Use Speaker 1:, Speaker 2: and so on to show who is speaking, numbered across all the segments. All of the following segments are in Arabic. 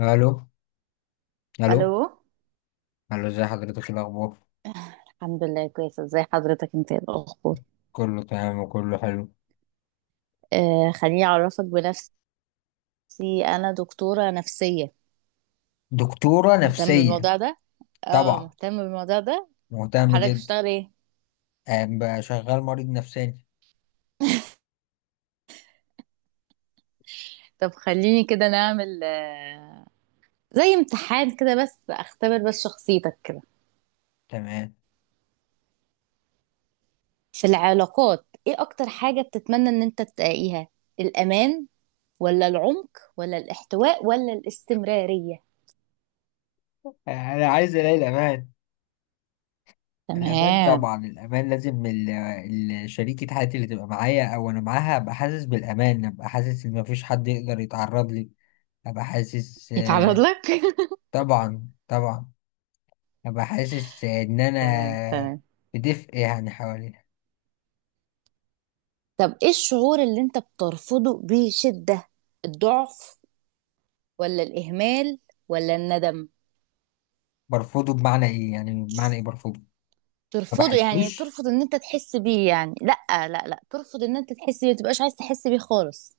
Speaker 1: الو،
Speaker 2: الو.
Speaker 1: الو، الو، ازي حضرتك الاخبار؟
Speaker 2: الحمد لله كويسه، ازي حضرتك؟ انت ايه الاخبار؟
Speaker 1: كله تمام وكله حلو.
Speaker 2: آه، خليني اعرفك بنفسي. انا دكتوره نفسيه.
Speaker 1: دكتوره
Speaker 2: مهتم
Speaker 1: نفسيه؟
Speaker 2: بالموضوع ده، اه
Speaker 1: طبعا
Speaker 2: مهتم بالموضوع ده.
Speaker 1: مهتم
Speaker 2: وحضرتك
Speaker 1: جدا.
Speaker 2: بتشتغل ايه؟
Speaker 1: بقى شغال مريض نفساني.
Speaker 2: طب خليني كده نعمل زي امتحان كده، بس اختبر بس شخصيتك كده.
Speaker 1: تمام.
Speaker 2: في العلاقات ايه اكتر حاجه بتتمنى ان انت تلاقيها؟ الامان، ولا العمق، ولا الاحتواء، ولا الاستمراريه؟
Speaker 1: انا عايز الاقي الامان. الامان
Speaker 2: تمام.
Speaker 1: طبعا الامان، لازم شريكة حياتي اللي تبقى معايا او انا معاها ابقى حاسس بالامان، ابقى حاسس ان مفيش حد يقدر يتعرض لي. ابقى حاسس
Speaker 2: يتعرض لك
Speaker 1: طبعا طبعا. ابقى حاسس ان
Speaker 2: تمام
Speaker 1: انا
Speaker 2: تمام.
Speaker 1: بدفء يعني حواليها.
Speaker 2: طب ايه الشعور اللي انت بترفضه بشدة؟ الضعف، ولا الإهمال، ولا الندم؟
Speaker 1: برفضه بمعنى ايه؟ يعني بمعنى ايه برفضه؟ ما
Speaker 2: ترفضه يعني
Speaker 1: بحسوش.
Speaker 2: ترفض ان انت تحس بيه، يعني لا. لا ترفض ان انت تحس بيه، متبقاش عايز تحس بيه خالص.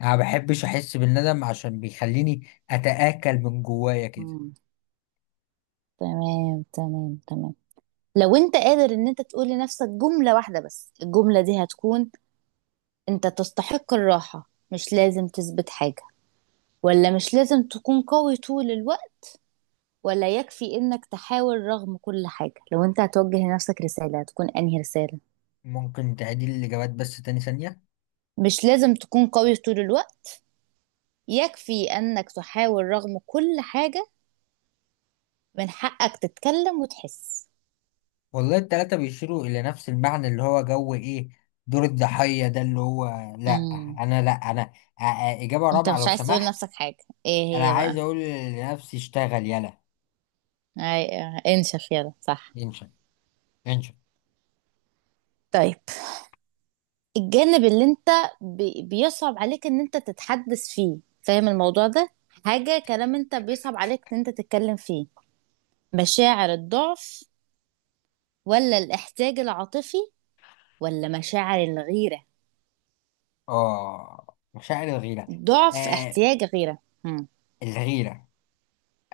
Speaker 1: انا ما بحبش احس بالندم عشان بيخليني اتآكل من جوايا كده.
Speaker 2: مم. تمام تمام تمام. لو انت قادر ان انت تقول لنفسك جملة واحدة، بس الجملة دي هتكون: انت تستحق الراحة، مش لازم تثبت حاجة؟ ولا مش لازم تكون قوي طول الوقت؟ ولا يكفي انك تحاول رغم كل حاجة؟ لو انت هتوجه لنفسك رسالة تكون انهي رسالة؟
Speaker 1: ممكن تعيد لي الاجابات بس تاني ثانية؟
Speaker 2: مش لازم تكون قوي طول الوقت. يكفي انك تحاول رغم كل حاجة. من حقك تتكلم وتحس.
Speaker 1: والله التلاتة بيشيروا الى نفس المعنى اللي هو جو ايه، دور الضحية ده اللي هو، لا
Speaker 2: امم.
Speaker 1: انا لا انا، اجابة
Speaker 2: انت
Speaker 1: رابعة لو
Speaker 2: مش عايز تقول
Speaker 1: سمحت.
Speaker 2: لنفسك حاجة؟ ايه
Speaker 1: انا
Speaker 2: هي
Speaker 1: عايز
Speaker 2: بقى؟
Speaker 1: اقول لنفسي اشتغل يلا.
Speaker 2: أي... انشف يلا، صح؟
Speaker 1: انشا، انشا.
Speaker 2: طيب. الجانب اللي انت بيصعب عليك ان انت تتحدث فيه، فاهم الموضوع ده؟ حاجة كلام انت بيصعب عليك ان انت تتكلم فيه. مشاعر الضعف، ولا الاحتياج العاطفي، ولا مشاعر الغيرة؟
Speaker 1: اه مشاعر الغيرة.
Speaker 2: ضعف،
Speaker 1: آه،
Speaker 2: احتياج، غيرة. هم.
Speaker 1: الغيرة.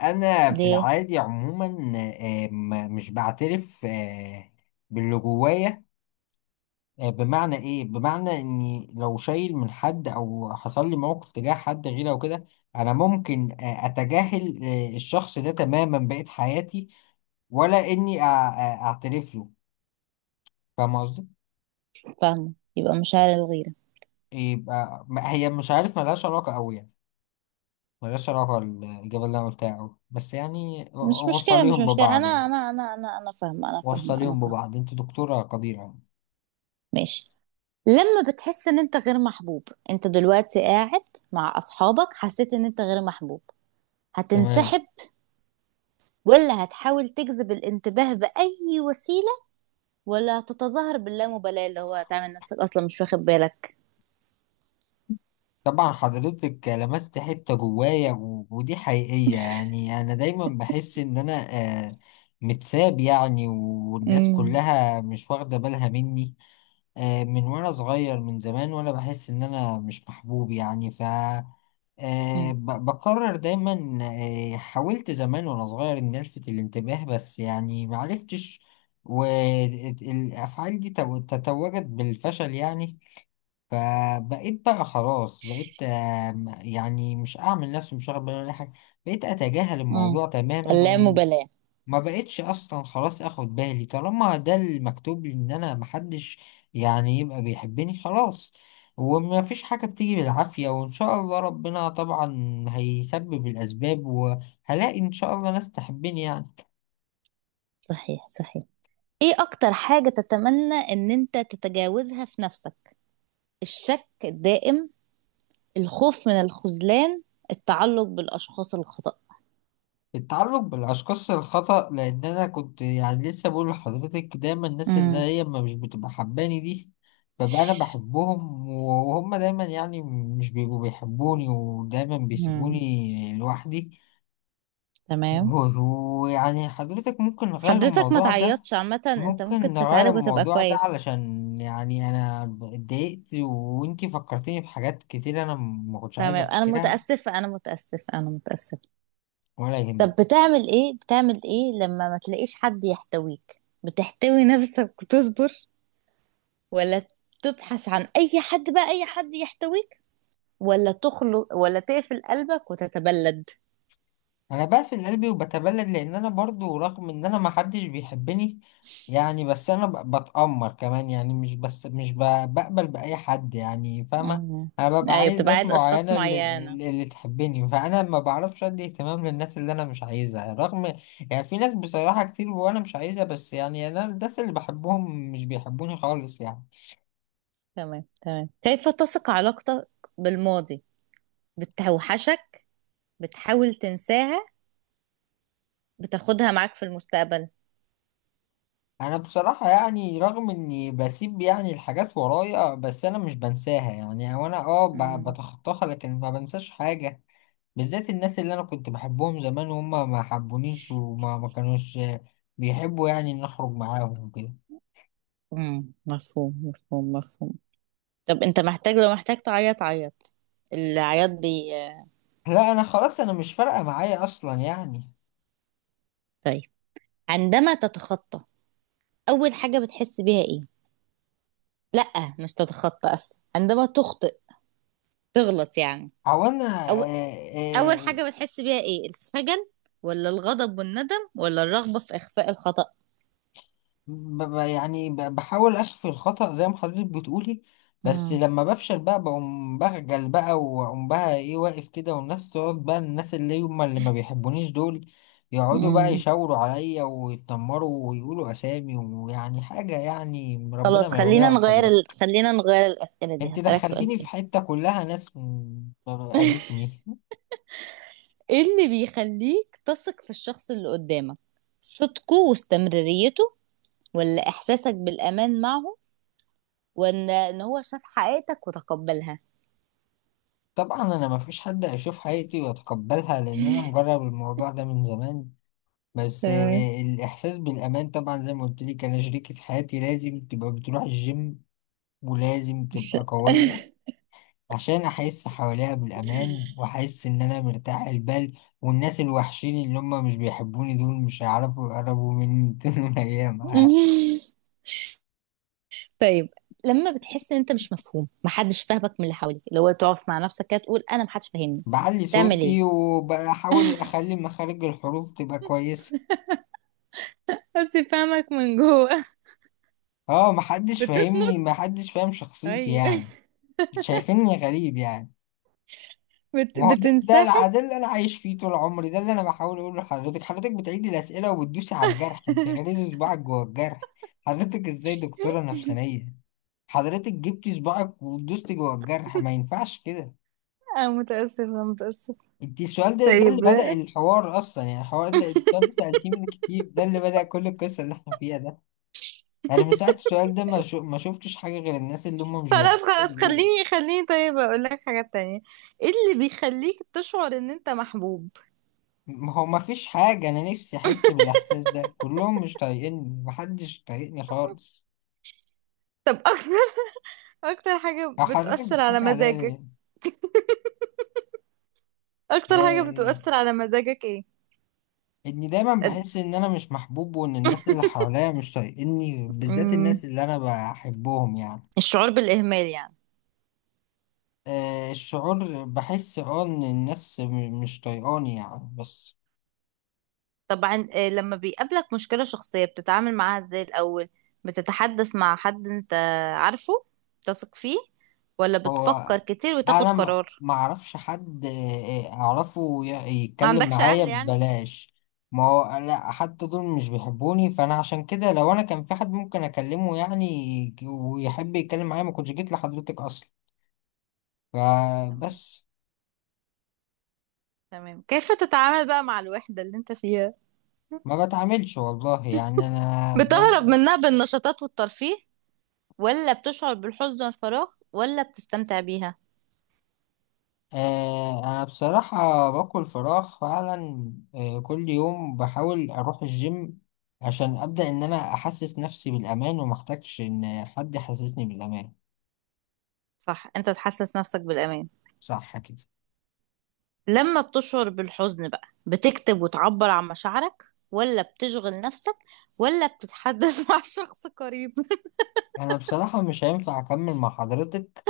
Speaker 1: انا في
Speaker 2: دي.
Speaker 1: العادي عموما، مش بعترف باللي جوايا. بمعنى ايه؟ بمعنى اني لو شايل من حد او حصل لي موقف تجاه حد غيره او كده، انا ممكن اتجاهل الشخص ده تماما بقية حياتي، ولا اني اعترف له. فاهم قصدي؟
Speaker 2: فاهمة، يبقى مشاعر الغيرة.
Speaker 1: يبقى هي مش عارف، ملهاش علاقة قوي يعني، ملهاش علاقة الإجابة اللي أنا قلتها أوي بس يعني.
Speaker 2: مش مشكلة، مش
Speaker 1: وصليهم
Speaker 2: مشكلة،
Speaker 1: ببعض
Speaker 2: أنا
Speaker 1: يعني،
Speaker 2: أنا أنا أنا أنا فاهمة، أنا فاهمة، أنا
Speaker 1: وصليهم
Speaker 2: فاهمة.
Speaker 1: ببعض، أنت دكتورة قديرة يعني.
Speaker 2: ماشي. لما بتحس إن أنت غير محبوب، أنت دلوقتي قاعد مع أصحابك، حسيت إن أنت غير محبوب،
Speaker 1: تمام.
Speaker 2: هتنسحب؟ ولا هتحاول تجذب الانتباه بأي وسيلة؟ ولا هتتظاهر باللامبالاة، اللي هو تعمل نفسك أصلا مش واخد بالك؟
Speaker 1: طبعا حضرتك لمست حتة جوايا ودي حقيقية، يعني أنا دايما بحس إن أنا آه، متساب يعني، والناس
Speaker 2: امم.
Speaker 1: كلها مش واخدة بالها مني. من وأنا صغير من زمان وأنا بحس إن أنا مش محبوب يعني، ف بقرر دايما. حاولت زمان وأنا صغير إن ألفت الانتباه بس يعني معرفتش، والأفعال دي تتوجت بالفشل يعني. فبقيت بقى خلاص، بقيت يعني مش اعمل نفسي مش واخد بالي ولا أي حاجه، بقيت اتجاهل
Speaker 2: امم.
Speaker 1: الموضوع تماما، وما
Speaker 2: اللامبالاة.
Speaker 1: بقيتش اصلا خلاص اخد بالي. طالما ده المكتوب لي ان انا محدش يعني يبقى بيحبني، خلاص. وما فيش حاجه بتيجي بالعافيه، وان شاء الله ربنا طبعا هيسبب الاسباب وهلاقي ان شاء الله ناس تحبني يعني.
Speaker 2: صحيح، صحيح. ايه اكتر حاجة تتمنى ان انت تتجاوزها في نفسك؟ الشك الدائم؟ الخوف من الخذلان؟ التعلق بالاشخاص الخطأ؟
Speaker 1: التعلق بالأشخاص الخطأ، لأن أنا كنت يعني لسه بقول لحضرتك دايما الناس اللي
Speaker 2: امم.
Speaker 1: هي ما مش بتبقى حباني دي ببقى أنا بحبهم، وهم دايما يعني مش بيبقوا بيحبوني ودايما
Speaker 2: امم.
Speaker 1: بيسيبوني لوحدي.
Speaker 2: تمام.
Speaker 1: و- ويعني حضرتك ممكن نغير
Speaker 2: حضرتك ما
Speaker 1: الموضوع ده؟
Speaker 2: تعيطش، عامة انت
Speaker 1: ممكن
Speaker 2: ممكن
Speaker 1: نغير
Speaker 2: تتعالج وتبقى
Speaker 1: الموضوع ده
Speaker 2: كويس.
Speaker 1: علشان يعني أنا اتضايقت، وإنتي فكرتيني بحاجات كتير أنا ما كنتش
Speaker 2: تمام،
Speaker 1: عايز
Speaker 2: انا
Speaker 1: أفتكرها.
Speaker 2: متأسفة، انا متأسفة، انا متأسفة.
Speaker 1: ولا يهمك.
Speaker 2: طب بتعمل ايه؟ بتعمل ايه لما ما تلاقيش حد يحتويك؟ بتحتوي نفسك وتصبر؟ ولا تبحث عن اي حد بقى، اي حد يحتويك؟ ولا تخلق، ولا تقفل قلبك وتتبلد؟
Speaker 1: انا بقفل قلبي وبتبلد، لان انا برضو رغم ان انا ما حدش بيحبني يعني، بس انا بتأمر كمان، يعني مش بس مش بقبل بأي حد يعني، فاهمة.
Speaker 2: مم.
Speaker 1: انا ببقى
Speaker 2: ايوه،
Speaker 1: عايز
Speaker 2: بتبقى
Speaker 1: ناس
Speaker 2: عايز اشخاص
Speaker 1: معينة
Speaker 2: معينة.
Speaker 1: اللي تحبني، فانا ما بعرفش ادي اهتمام للناس اللي انا مش عايزها رغم. يعني في ناس بصراحة كتير وانا مش عايزها، بس يعني انا الناس اللي بحبهم مش بيحبوني خالص يعني.
Speaker 2: تمام تمام. كيف تثق علاقتك بالماضي؟ بتوحشك؟ بتحاول تنساها؟ بتاخدها معاك في المستقبل؟
Speaker 1: انا بصراحة يعني رغم اني بسيب يعني الحاجات ورايا، بس انا مش بنساها يعني، او انا اه
Speaker 2: مم.
Speaker 1: بتخطاها لكن ما بنساش حاجة، بالذات الناس اللي انا كنت بحبهم زمان وهم ما حبونيش ما كانوش بيحبوا يعني ان اخرج معاهم وكده.
Speaker 2: مفهوم، مفهوم، مفهوم. طب انت محتاج، لو محتاج تعيط عيط. العياط بي.
Speaker 1: لا انا خلاص، انا مش فارقة معايا اصلا يعني.
Speaker 2: طيب. عندما تتخطى، اول حاجة بتحس بيها ايه؟ لا، مش تتخطى، اصلا عندما تخطئ، تغلط يعني،
Speaker 1: او انا
Speaker 2: اول حاجة بتحس بيها ايه؟ الخجل؟ ولا الغضب والندم؟ ولا الرغبة في اخفاء الخطأ؟
Speaker 1: بحاول اخفي الخطأ زي ما حضرتك بتقولي، بس
Speaker 2: مم.
Speaker 1: لما بفشل بقى بقوم بخجل بقى، واقوم بقى ايه، واقف كده، والناس تقعد بقى، الناس اللي هم اللي ما بيحبونيش دول يقعدوا بقى
Speaker 2: مم.
Speaker 1: يشاوروا عليا ويتنمروا ويقولوا اسامي ويعني حاجة يعني ربنا
Speaker 2: خلاص،
Speaker 1: ما يوريها لحضرتك.
Speaker 2: خلينا نغير الأسئلة دي،
Speaker 1: انت
Speaker 2: هسألك سؤال
Speaker 1: دخلتيني في
Speaker 2: تاني.
Speaker 1: حتة كلها ناس اذتني.
Speaker 2: ايه اللي بيخليك تثق في الشخص اللي قدامك؟ صدقه واستمراريته؟ ولا احساسك بالامان معه؟ ولا ان هو شاف حقيقتك وتقبلها؟
Speaker 1: طبعا انا ما فيش حد هيشوف حياتي ويتقبلها، لان انا مجرب الموضوع ده من زمان. بس
Speaker 2: تمام.
Speaker 1: الإحساس بالأمان طبعا زي ما قلت لك، أنا شريكة حياتي لازم تبقى بتروح الجيم، ولازم
Speaker 2: الش-
Speaker 1: تبقى قوية، عشان أحس حواليها بالأمان وأحس إن أنا مرتاح البال، والناس الوحشين اللي هم مش بيحبوني دول مش هيعرفوا يقربوا مني طول الأيام،
Speaker 2: طيب. لما بتحس ان انت مش مفهوم، محدش فاهمك من اللي حواليك، لو تقف مع نفسك كده تقول انا محدش فاهمني،
Speaker 1: بعلي
Speaker 2: تعمل
Speaker 1: صوتي
Speaker 2: ايه؟
Speaker 1: وبحاول أخلي مخارج الحروف تبقى كويسة.
Speaker 2: بس فاهمك من جوه.
Speaker 1: اه محدش فاهمني،
Speaker 2: بتصمت؟
Speaker 1: محدش فاهم شخصيتي
Speaker 2: ايوه.
Speaker 1: يعني، شايفيني غريب يعني. ما هو ده ده
Speaker 2: بتنسحب.
Speaker 1: ده اللي انا عايش فيه طول عمري، ده اللي انا بحاول اقوله لحضرتك، حضرتك بتعيدي الاسئله وبتدوسي على الجرح، بتغرزي صباعك جوه الجرح. حضرتك ازاي دكتوره نفسانيه؟ حضرتك جبتي صباعك ودوستي جوه الجرح، ما ينفعش كده.
Speaker 2: اه، متأسفة، متأسفة.
Speaker 1: انت السؤال ده ده اللي
Speaker 2: طيب
Speaker 1: بدأ الحوار اصلا، يعني الحوار ده السؤال ده سألتيه من كتير، ده اللي بدأ كل القصه اللي احنا فيها ده. يعني من ساعه السؤال ده ما شفتش حاجه غير الناس اللي هم مش
Speaker 2: خلاص، خلاص،
Speaker 1: بيحبوا.
Speaker 2: خليني، خليني. طيب اقول لك حاجة تانية: ايه اللي بيخليك تشعر ان انت محبوب؟
Speaker 1: ما هو ما فيش حاجة، أنا نفسي أحس بالإحساس ده، كلهم مش طايقيني، محدش طايقني خالص.
Speaker 2: طب اكتر، اكتر حاجة
Speaker 1: أو حضرتك
Speaker 2: بتؤثر على
Speaker 1: بتحكي عليا
Speaker 2: مزاجك؟
Speaker 1: ليه؟
Speaker 2: اكتر حاجة
Speaker 1: آه،
Speaker 2: بتؤثر على مزاجك ايه؟
Speaker 1: إني دايما
Speaker 2: أد-
Speaker 1: بحس إن أنا مش محبوب، وإن الناس اللي حواليا مش طايقيني بالذات
Speaker 2: مم،
Speaker 1: الناس اللي أنا بحبهم يعني.
Speaker 2: الشعور بالإهمال يعني.
Speaker 1: الشعور بحس أه إن الناس مش طايقاني يعني بس.
Speaker 2: طبعا آه، لما بيقابلك مشكلة شخصية بتتعامل معاها ازاي الأول؟ بتتحدث مع حد انت عارفه تثق فيه؟ ولا
Speaker 1: هو
Speaker 2: بتفكر كتير وتاخد
Speaker 1: انا ما
Speaker 2: قرار؟
Speaker 1: ما اعرفش حد اعرفه
Speaker 2: ما
Speaker 1: يتكلم
Speaker 2: عندكش
Speaker 1: معايا
Speaker 2: أهل يعني؟
Speaker 1: ببلاش. ما هو لا حتى دول مش بيحبوني، فانا عشان كده لو انا كان في حد ممكن اكلمه يعني ويحب يتكلم معايا ما كنتش جيت لحضرتك اصلا،
Speaker 2: تمام
Speaker 1: فبس.
Speaker 2: تمام. كيف تتعامل بقى مع الوحدة اللي انت فيها؟
Speaker 1: ما بتعاملش والله، يعني انا
Speaker 2: بتهرب
Speaker 1: بفضل
Speaker 2: منها بالنشاطات والترفيه؟ ولا بتشعر بالحزن والفراغ؟ ولا بتستمتع بيها؟
Speaker 1: أنا بصراحة باكل فراخ فعلا، كل يوم بحاول أروح الجيم، عشان أبدأ إن أنا أحسس نفسي بالأمان ومحتاجش إن حد يحسسني بالأمان.
Speaker 2: صح، انت تحسس نفسك بالأمان.
Speaker 1: صح كده.
Speaker 2: لما بتشعر بالحزن بقى، بتكتب وتعبر عن مشاعرك؟ ولا بتشغل نفسك؟ ولا بتتحدث مع شخص قريب؟
Speaker 1: أنا بصراحة مش هينفع أكمل مع حضرتك،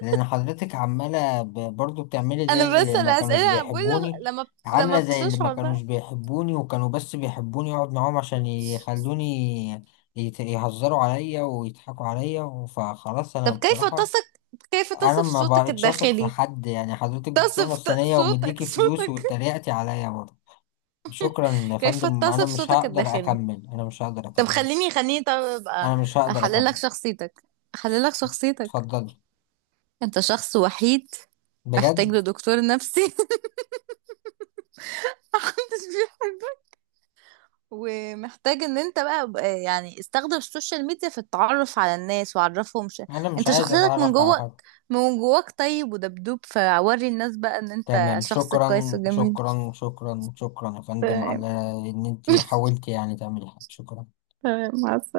Speaker 1: لأن حضرتك عمالة برضو بتعملي زي
Speaker 2: انا بس
Speaker 1: اللي ما كانوش
Speaker 2: الاسئله، بقول له
Speaker 1: بيحبوني،
Speaker 2: لما، لما
Speaker 1: عاملة زي اللي ما
Speaker 2: بتشعر
Speaker 1: كانوش
Speaker 2: بقى،
Speaker 1: بيحبوني، وكانوا بس بيحبوني أقعد معاهم عشان يخلوني يهزروا عليا ويضحكوا عليا، فخلاص
Speaker 2: طب
Speaker 1: أنا
Speaker 2: كيف
Speaker 1: بصراحة
Speaker 2: تصف، كيف
Speaker 1: انا
Speaker 2: تصف
Speaker 1: ما
Speaker 2: صوتك
Speaker 1: بقتش اثق في
Speaker 2: الداخلي؟
Speaker 1: حد يعني. حضرتك دكتور
Speaker 2: تصف ت-
Speaker 1: نفسانية
Speaker 2: صوتك،
Speaker 1: ومديكي فلوس
Speaker 2: صوتك.
Speaker 1: واتريقتي عليا برضه. شكرا يا
Speaker 2: كيف
Speaker 1: فندم،
Speaker 2: تصف صوتك الداخلي؟ طب خليني، خليني، طب ابقى
Speaker 1: انا مش هقدر
Speaker 2: احلل لك
Speaker 1: اكمل.
Speaker 2: شخصيتك، احلل لك شخصيتك.
Speaker 1: اتفضلي.
Speaker 2: انت شخص وحيد، محتاج
Speaker 1: بجد.
Speaker 2: لدكتور نفسي. محدش، ومحتاج ان انت بقى يعني استخدم السوشيال ميديا في التعرف على الناس وعرفهم
Speaker 1: انا مش
Speaker 2: انت
Speaker 1: عايز
Speaker 2: شخصيتك من
Speaker 1: اتعرف على
Speaker 2: جواك،
Speaker 1: حد.
Speaker 2: من جواك. طيب، ودبدوب فوري الناس بقى ان انت
Speaker 1: تمام،
Speaker 2: شخص كويس وجميل.
Speaker 1: شكرا يا فندم
Speaker 2: تمام،
Speaker 1: على ان انتي حاولتي يعني تعملي حاجة، شكرا.
Speaker 2: تمام مع